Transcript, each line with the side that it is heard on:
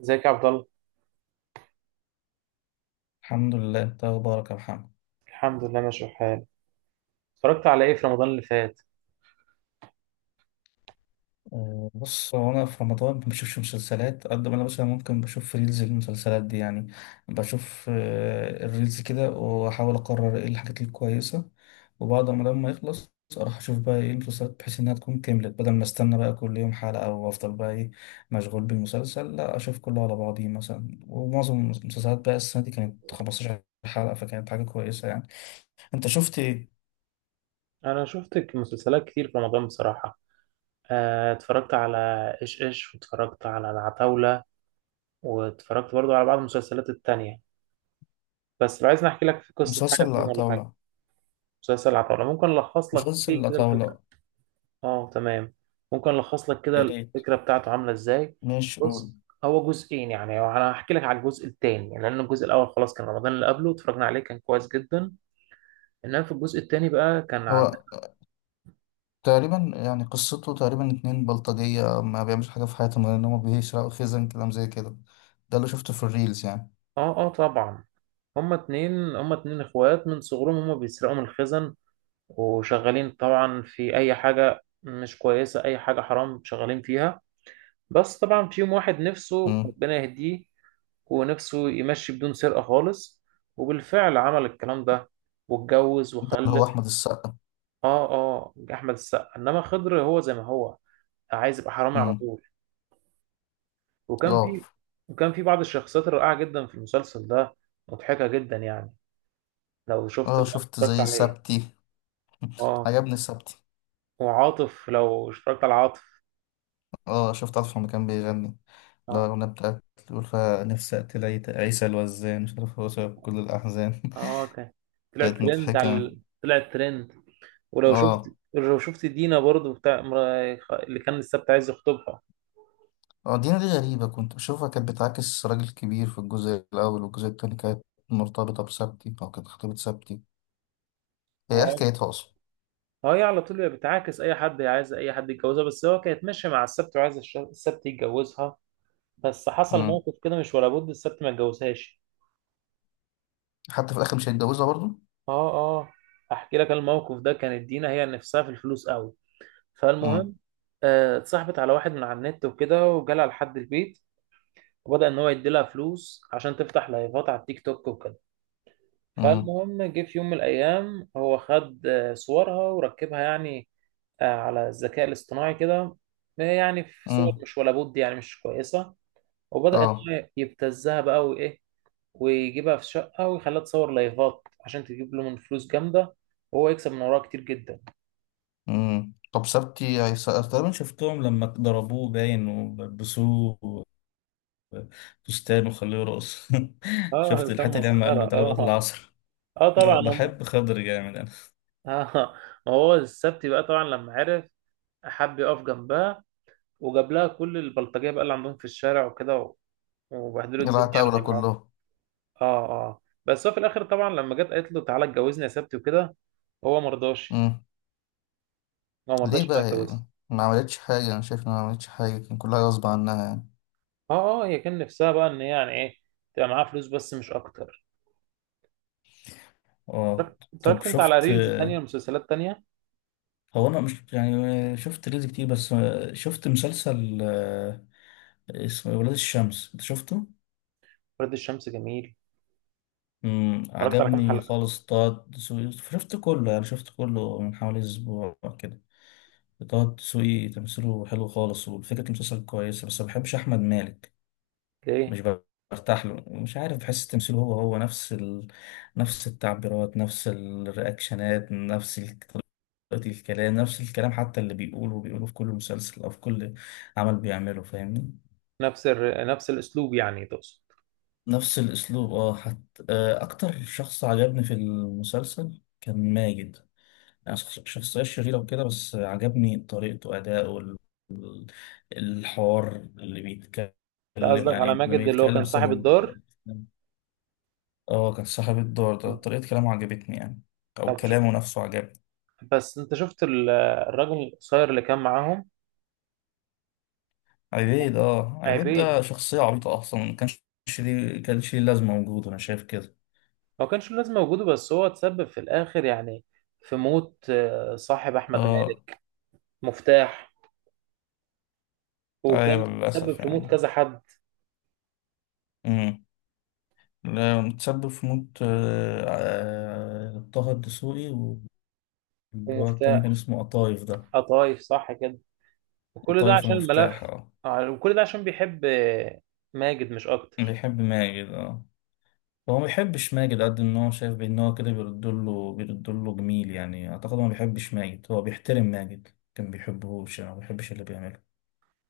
right: ازيك يا عبد الله؟
left: الحمد لله، انت اخبارك يا محمد؟
right: الحمد لله، ماشي الحال. اتفرجت على ايه في رمضان اللي فات؟
left: بص هو انا في رمضان ما بشوفش مسلسلات قد ما انا مثلا ممكن بشوف ريلز المسلسلات دي يعني. بشوف الريلز كده واحاول اقرر ايه الحاجات الكويسه، وبعد ما لما يخلص اروح اشوف بقى ايه المسلسلات بحيث انها تكون كملت، بدل ما استنى بقى كل يوم حلقه او افضل بقى ايه مشغول بالمسلسل، لا اشوف كله على بعضيه مثلا. ومعظم المسلسلات بقى السنه دي كانت 15 حلقه، فكانت حاجه كويسه يعني. انت شفت ايه؟
right: انا شفت مسلسلات كتير في رمضان بصراحه. اتفرجت على ايش ايش، واتفرجت على العتاوله، واتفرجت برضو على بعض المسلسلات التانية. بس لو عايز نحكي لك في قصه حاجه،
left: مسلسل لا
right: فيلم ولا حاجه؟
left: طاوله.
right: مسلسل العتاوله ممكن الخص لك
left: مسلسل
right: فيه
left: لا
right: كده الفكره.
left: طاوله.
right: اه، تمام. ممكن الخص لك كده
left: يا ريت،
right: الفكره بتاعته عامله ازاي؟
left: ماشي قول.
right: بص، هو جزئين، يعني انا هحكي لك على الجزء الثاني، لان الجزء الاول خلاص كان رمضان اللي قبله اتفرجنا عليه، كان كويس جدا. انما في الجزء الثاني بقى كان عن.
left: هو تقريبا يعني قصته تقريبا اتنين بلطجية ما بيعملش حاجة في حياتهم غير إن هما بيسرقوا خزن، كلام زي كده. ده اللي شفته في الريلز يعني.
right: اه، اه، طبعا. هما اتنين اخوات من صغرهم، هما بيسرقوا من الخزن، وشغالين طبعا في اي حاجة مش كويسة، اي حاجة حرام شغالين فيها. بس طبعا في يوم واحد نفسه
left: مم.
right: ربنا يهديه، ونفسه يمشي بدون سرقة خالص، وبالفعل عمل الكلام ده واتجوز
left: ده اللي
right: وخلف.
left: هو أحمد السقا.
right: اه، اه، احمد السقا، انما خضر هو زي ما هو، عايز يبقى حرامي على
left: مم.
right: طول. وكان
left: اه
right: في وكان في بعض الشخصيات الرائعة جدا في المسلسل ده، مضحكة جدا يعني. لو شفت
left: اه،
right: اللي
left: شفت
right: اتفرجت
left: زي
right: عليه.
left: سبتي.
right: اه.
left: عجبني سبتي.
right: وعاطف، لو اشتركت على عاطف.
left: اه شفت، عارف لما كان بيغني؟ لا،
right: اه،
left: الأغنية بتاعت، بيقول فيها نفسي أقتل عيسى الوزان، مش عارف هو سبب كل الأحزان.
right: اه، اوكي.
left: كانت مضحكة.
right: طلع ترند. ولو شفت
left: اه
right: لو شفت دينا برضو اللي كان السبت عايز يخطبها.
left: اه، دينا دي غريبة، كنت بشوفها كانت بتعاكس راجل كبير في الجزء الأول، والجزء التاني كانت مرتبطة بسبتي أو كانت خطيبة سبتي. هي إيه
right: اه،
left: حكايتها أصلا؟
right: اه، هي على طول بتعاكس اي حد، هي عايزه اي حد يتجوزها، بس هو كانت ماشيه مع السبت، وعايز السبت يتجوزها. بس حصل
left: مم.
right: موقف كده مش ولا بد، السبت ما اتجوزهاش.
left: حتى في الآخر مش هيتجوزها برضو؟
right: اه، اه، احكي لك الموقف ده. كانت دينا هي نفسها في الفلوس قوي.
left: مم.
right: فالمهم، اتصاحبت على واحد من على النت وكده، وجالها لحد البيت، وبدأ إن هو يديلها فلوس عشان تفتح لايفات على التيك توك وكده.
left: مم.
right: فالمهم، جه في يوم من الأيام هو خد صورها وركبها، يعني على الذكاء الاصطناعي كده. يعني في صور
left: مم.
right: مش ولا بد، يعني مش كويسة. وبدأ إن
left: اه.
right: هو يبتزها بقى وإيه، ويجيبها في شقة ويخليها تصور لايفات عشان تجيب له من فلوس جامدة، وهو يكسب من وراها كتير جدا.
left: مم. طب سبتي هيسقف تقريبا؟ تقريبا شفتهم لما ضربوه باين ولبسوه فستان وخلوه رقص.
right: اه،
left: شفت
right: كان
left: الحته اللي لما قال
right: مسخرة،
left: له تعالى وقت
right: اه.
left: العصر.
right: اه، طبعا هم.
left: بحب خضر جامد انا.
right: اه. ما هو السبت بقى طبعا لما عرف، حب يقف جنبها، وجاب لها كل البلطجيه بقى اللي عندهم في الشارع وكده، وبهدلوا الدنيا يعني
left: العتاولة
right: ورجعوه.
left: كلهم.
right: اه، اه، بس هو في الاخر طبعا لما جت قالت له تعالى اتجوزني يا سبتي وكده، هو ما رضاش.
left: مم.
right: هو ما
left: ليه
right: رضاش انها
left: بقى؟
right: يتجوزها.
left: ما عملتش حاجة، أنا شايف إنها ما عملتش حاجة، كان كلها غصب عنها يعني.
right: اه، اه، هي كان نفسها بقى ان هي يعني ايه، تبقى معاها فلوس بس مش اكتر.
left: اه. طب
right: اتفرجت انت على
left: شفت،
right: ريلز تانية ومسلسلات تانية؟
left: هو انا مش يعني شفت ريلز كتير بس. شفت مسلسل اسمه إيه، ولاد الشمس، انت شفته؟
right: ورد الشمس جميل.
left: امم،
right: اتفرجت على كام
left: عجبني
right: حلقة؟
left: خالص. طه دسوقي، شفت كله يعني شفت كله من حوالي اسبوع كده. طه دسوقي تمثيله حلو خالص وفكرة المسلسل كويسة، بس ما بحبش احمد مالك.
right: ليه؟
left: مش برتاح له، مش عارف، بحس تمثيله هو نفس نفس التعبيرات، نفس الرياكشنات، نفس طريقة الكلام، نفس الكلام، حتى اللي بيقوله بيقوله في كل مسلسل أو في كل عمل بيعمله، فاهمني.
right: نفس الاسلوب يعني تقصد؟
left: نفس الأسلوب اه، حتى أكتر شخص عجبني في المسلسل كان ماجد. يعني شخصية شريرة وكده، بس عجبني طريقته، أداؤه ال- الحوار اللي
right: انت
left: بيتكلم.
right: قصدك على
left: يعني لما
right: ماجد اللي هو
left: يتكلم
right: كان صاحب
left: سنة،
right: الدار؟
left: اه كان صاحب الدور ده، طريقة كلامه عجبتني يعني، أو
right: طب ش-
left: كلامه نفسه عجبني.
right: بس انت شفت الراجل القصير اللي كان معاهم؟
left: عبيد، اه عبيد
right: عيب.
left: ده شخصية عبيطة أصلا، ما كانش ليه، كانش ليه لازمة وجوده، أنا شايف كده.
right: ما كانش له لازمة وجوده، بس هو اتسبب في الآخر يعني، في موت صاحب أحمد
left: اه
right: مالك. مفتاح. وكان
left: أيوة
right: تسبب
left: للأسف
right: في موت
left: يعني.
right: كذا حد.
left: امم، لا، متسبب في موت طه الدسوقي واللي هو التاني كان
right: ومفتاح.
left: اسمه قطايف ده.
right: قطايف، صح كده. وكل ده
left: قطايف
right: عشان
left: مفتاح
right: الملف.
left: اه.
right: وكل ده عشان بيحب ماجد مش أكتر.
left: بيحب ماجد اه. هو ما بيحبش ماجد قد ان هو شايف بان هو كده بيرد له جميل، يعني اعتقد هو ما بيحبش ماجد، هو بيحترم ماجد. كان بيحبهوش يعني ما بيحبش اللي بيعمله.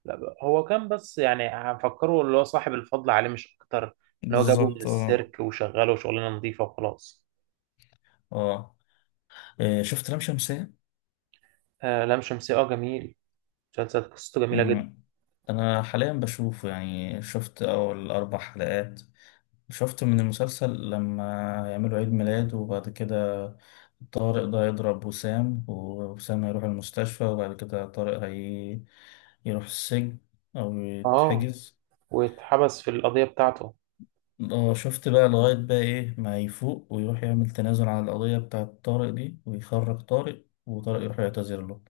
right: لا بقى، هو كان بس يعني هنفكره اللي هو صاحب الفضل عليه مش أكتر، إن هو جابه من
left: بالظبط اه.
right: السيرك وشغله شغلانة نظيفة وخلاص.
left: اه، شفت لام شمسية؟
right: آه، لام شمسية، أه جميل. مسلسل قصته جميلة جدا.
left: مم. انا حاليا بشوفه يعني شفت اول اربع حلقات. شفت من المسلسل لما يعملوا عيد ميلاد وبعد كده طارق ده يضرب وسام، ووسام هيروح المستشفى، وبعد كده طارق هي يروح السجن او
right: أه.
left: يتحجز.
right: واتحبس في القضية بتاعته.
left: اه شفت بقى لغاية بقى ايه ما يفوق ويروح يعمل تنازل على القضية بتاعة طارق دي، ويخرج طارق، وطارق يروح يعتذر له.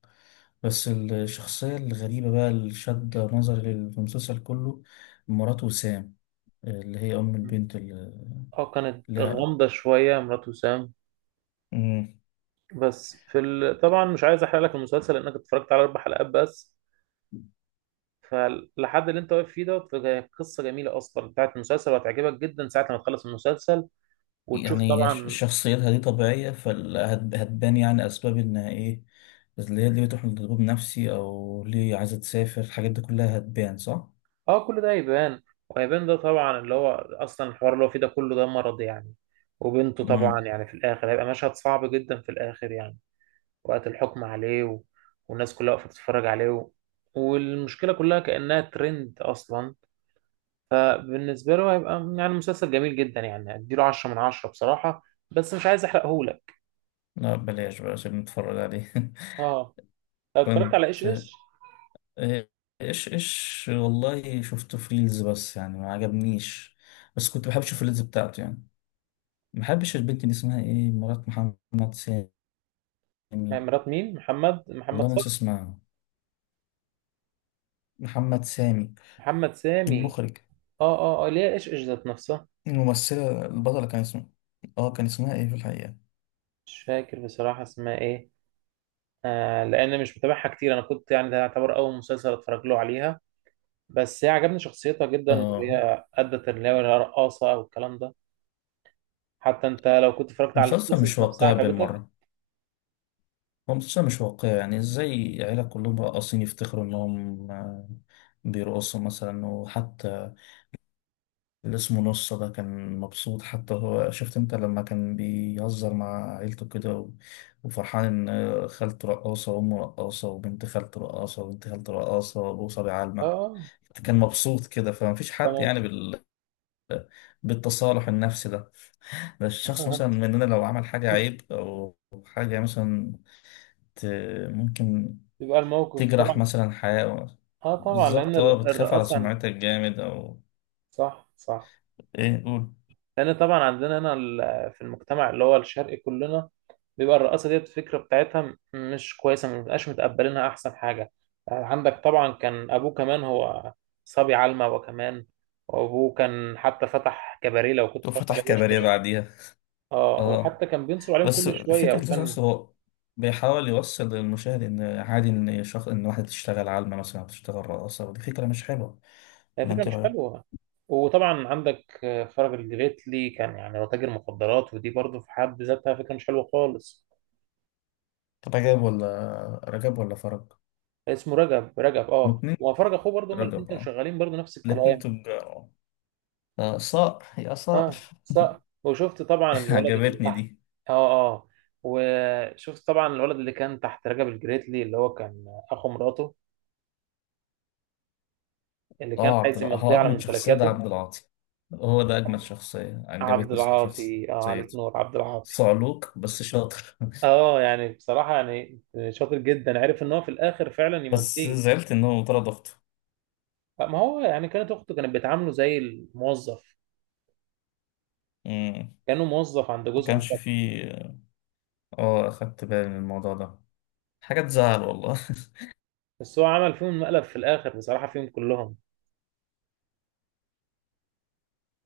left: بس الشخصية الغريبة بقى اللي شد نظري في المسلسل كله، مرات وسام، اللي هي أم البنت
right: اه، كانت
left: اللي-
right: غامضة شوية مرات وسام.
left: مم.
right: بس في طبعا مش عايز احرق لك المسلسل، لانك اتفرجت على اربع حلقات بس. فلحد اللي انت واقف فيه دوت، هي قصة جميلة اصلا بتاعت المسلسل، وهتعجبك جدا ساعة ما تخلص المسلسل وتشوف
left: يعني
right: طبعا.
left: شخصيتها دي طبيعية، فهتبان يعني أسباب إنها إيه، اللي هي اللي بتروح لدكتور نفسي أو ليه عايزة تسافر، الحاجات دي كلها هتبان صح؟
right: اه، كل ده هيبان. وهيبان ده طبعا اللي هو اصلا الحوار اللي هو فيه ده كله، ده مرض يعني. وبنته
left: مم.
right: طبعا، يعني في الاخر هيبقى مشهد صعب جدا في الاخر يعني، وقت الحكم عليه والناس كلها واقفة تتفرج عليه والمشكلة كلها كأنها ترند اصلا. فبالنسبة له هيبقى يعني مسلسل جميل جدا، يعني اديله 10 من 10 بصراحة. بس مش عايز احرقهولك.
left: لا بلاش بقى عشان نتفرج عليه.
right: اه، طب اتفرجت على ايش
left: كنت
right: ايش؟
left: آه، ايش ايش، والله شفته في ريلز بس، يعني ما عجبنيش. بس كنت بحب اشوف الريلز بتاعته يعني. ما بحبش البنت دي، اسمها ايه، مرات محمد سامي.
right: مع مرات مين؟ محمد
left: والله ناسي
right: صبحي؟
left: اسمها. محمد سامي
right: محمد سامي.
left: المخرج.
right: اه، اه، اه، ليه؟ ايش ايش ذات نفسها.
left: الممثلة البطلة كان اسمها، اه كان اسمها ايه في الحقيقة.
right: مش فاكر بصراحة اسمها ايه. لان مش متابعها كتير، انا كنت يعني ده يعتبر اول مسلسل اتفرج له عليها. بس هي عجبني شخصيتها جدا،
left: اه.
right: وهي ادت اللي هي الرقاصة او الكلام ده. حتى انت لو كنت اتفرجت على
left: مسلسل مش
right: القصص نفسها
left: واقعي
right: عجبتك.
left: بالمرة. هو مسلسل مش واقعي، يعني ازاي عيلة كلهم راقصين يفتخروا انهم بيرقصوا مثلا؟ وحتى اللي اسمه نصة ده كان مبسوط، حتى هو شفت انت لما كان بيهزر مع عيلته كده وفرحان ان خالته رقاصة وامه رقاصة وبنت خالته رقاصة وبنت خالته رقاصة وابوه صبي
right: اه.
left: علمة.
right: آه،
left: كان مبسوط كده، فمفيش حد
right: تمام.
left: يعني بالتصالح النفسي ده. ده الشخص مثلا مننا لو عمل حاجة عيب أو حاجة مثلا ت... ممكن
right: يبقى الموقف
left: تجرح
right: طبعا.
left: مثلا حياة.
right: اه، طبعا لان
left: بالظبط اه، بتخاف على
right: الرقاصه.
left: سمعتك جامد أو
right: صح، صح.
left: إيه، قول.
right: لان طبعا عندنا هنا في المجتمع اللي هو الشرقي كلنا، بيبقى الرقاصه ديت الفكره بتاعتها مش كويسه، ما بنبقاش متقبلينها، احسن حاجه عندك طبعا كان ابوه كمان هو صبي علمة. وكمان وابوه كان حتى فتح كباريه لو كنت اتفرجت
left: وفتح
right: عليه
left: كباريه
right: وشكش.
left: بعديها
right: اه،
left: اه.
right: وحتى كان بينصب عليهم
left: بس
right: كل شويه
left: فكرة الفيلم
right: وكان.
left: نفسه هو بيحاول يوصل للمشاهد إن عادي إن شخص إن واحدة تشتغل عالمة مثلا أو تشتغل رقاصة، ودي فكرة مش حلوة،
right: هي
left: ولا
right: فكره
left: أنت إيه
right: مش
left: رأيك؟
right: حلوه. وطبعا عندك فرج الجريتلي كان يعني هو تاجر مخدرات، ودي برضه في حد ذاتها فكره مش حلوه خالص.
left: طب رجب ولا فرج؟
right: اسمه رجب، رجب، اه،
left: الاتنين.
right: وفرج اخوه برضه، هما الاثنين
left: رجب
right: كانوا
left: أه.
right: شغالين برضه نفس
left: الاتنين
right: الكلام.
left: تجار. صقر يا صقر.
right: اه، صح، وشفت طبعا الولد اللي
left: عجبتني
right: تحت.
left: دي.
right: اه، اه، وشفت طبعا الولد اللي كان تحت رجب الجريتلي، اللي هو كان اخو مراته، اللي كان
left: أه
right: عايز يمضي
left: هو
right: على
left: أجمد شخصية ده
right: ممتلكاته.
left: عبد العاطي. هو ده أجمد شخصية
right: عبد
left: عجبتني صح،
right: العاطي، اه، عليك
left: شخصيته
right: نور عبد العاطي.
left: صعلوك بس شاطر.
right: اه، يعني بصراحة يعني شاطر جدا، عرف ان هو في الاخر فعلا
left: بس
right: يمضيه.
left: زعلت إنه طرد أخته.
right: ما هو يعني كانت اخته كانت بتعامله زي الموظف،
left: مم.
right: كانه موظف عند
left: ما
right: جوزها مش
left: كانش
right: أكتر.
left: فيه، اه اخدت بالي من الموضوع ده، حاجة تزعل والله.
right: بس هو عمل فيهم مقلب في الاخر بصراحه، فيهم كلهم.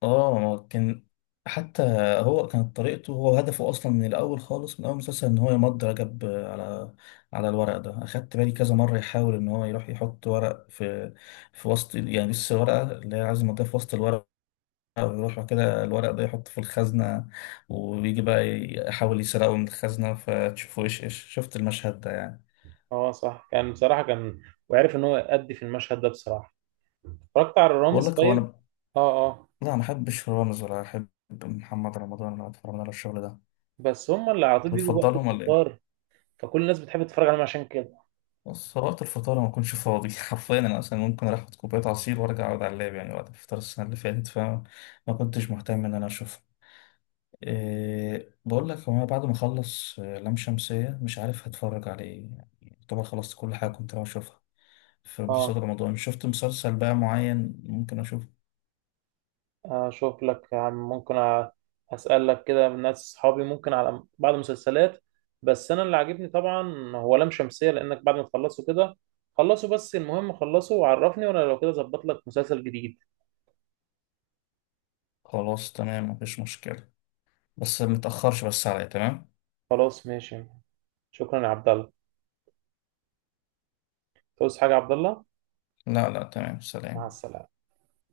left: اه كان، حتى هو كانت طريقته، هو هدفه اصلا من الاول خالص من اول مسلسل ان هو يمضي رجب على الورق ده. اخدت بالي كذا مرة يحاول ان هو يروح يحط ورق في وسط، يعني لسه ورقة اللي هي عايز يمضيها في وسط الورق، ويروح كده الورق ده يحطه في الخزنة، ويجي بقى يحاول يسرقه من الخزنة، فتشوفه ايش ايش، شفت المشهد ده يعني.
right: اه، صح، كان بصراحه كان، وعرف ان هو يأدي في المشهد ده بصراحه. اتفرجت على
left: بقول
right: الرامز
left: لك هو
right: طيب؟
left: انا،
right: اه، اه.
left: لا ما احبش رامز، ولا احب محمد رمضان، ولا اتفرج على الشغل ده.
right: بس هم اللي على طول
left: انت
right: بيجوا وقت
left: بتفضلهم ولا ايه؟
right: الفطار، فكل الناس بتحب تتفرج عليهم عشان كده.
left: بص، هو وقت الفطار ما اكونش فاضي. حرفيا انا مثلا ممكن اروح اخد كوبايه عصير وارجع اقعد على اللاب، يعني وقت الفطار السنه اللي فاتت فما كنتش مهتم ان انا اشوفه. إيه بقول لك، هو انا بعد ما اخلص لام شمسيه مش عارف هتفرج على ايه، يعني طبعا خلصت كل حاجه كنت ناوي اشوفها في مسلسل
right: اه،
left: رمضان، شفت مسلسل بقى معين ممكن اشوفه.
right: اشوف لك يا عم، ممكن اسالك كده من ناس اصحابي، ممكن على بعض المسلسلات. بس انا اللي عاجبني طبعا هو لام شمسيه، لانك بعد ما تخلصوا كده، خلصوا، بس المهم خلصوا وعرفني، وانا لو كده ظبط لك مسلسل جديد.
left: خلاص تمام مفيش مشكله، بس متأخرش بس عليا تمام.
right: خلاص ماشي. شكرا يا عبد الله. توصي حاجة يا عبد الله؟
left: لا لا تمام،
right: مع
left: سلام.
right: السلامة.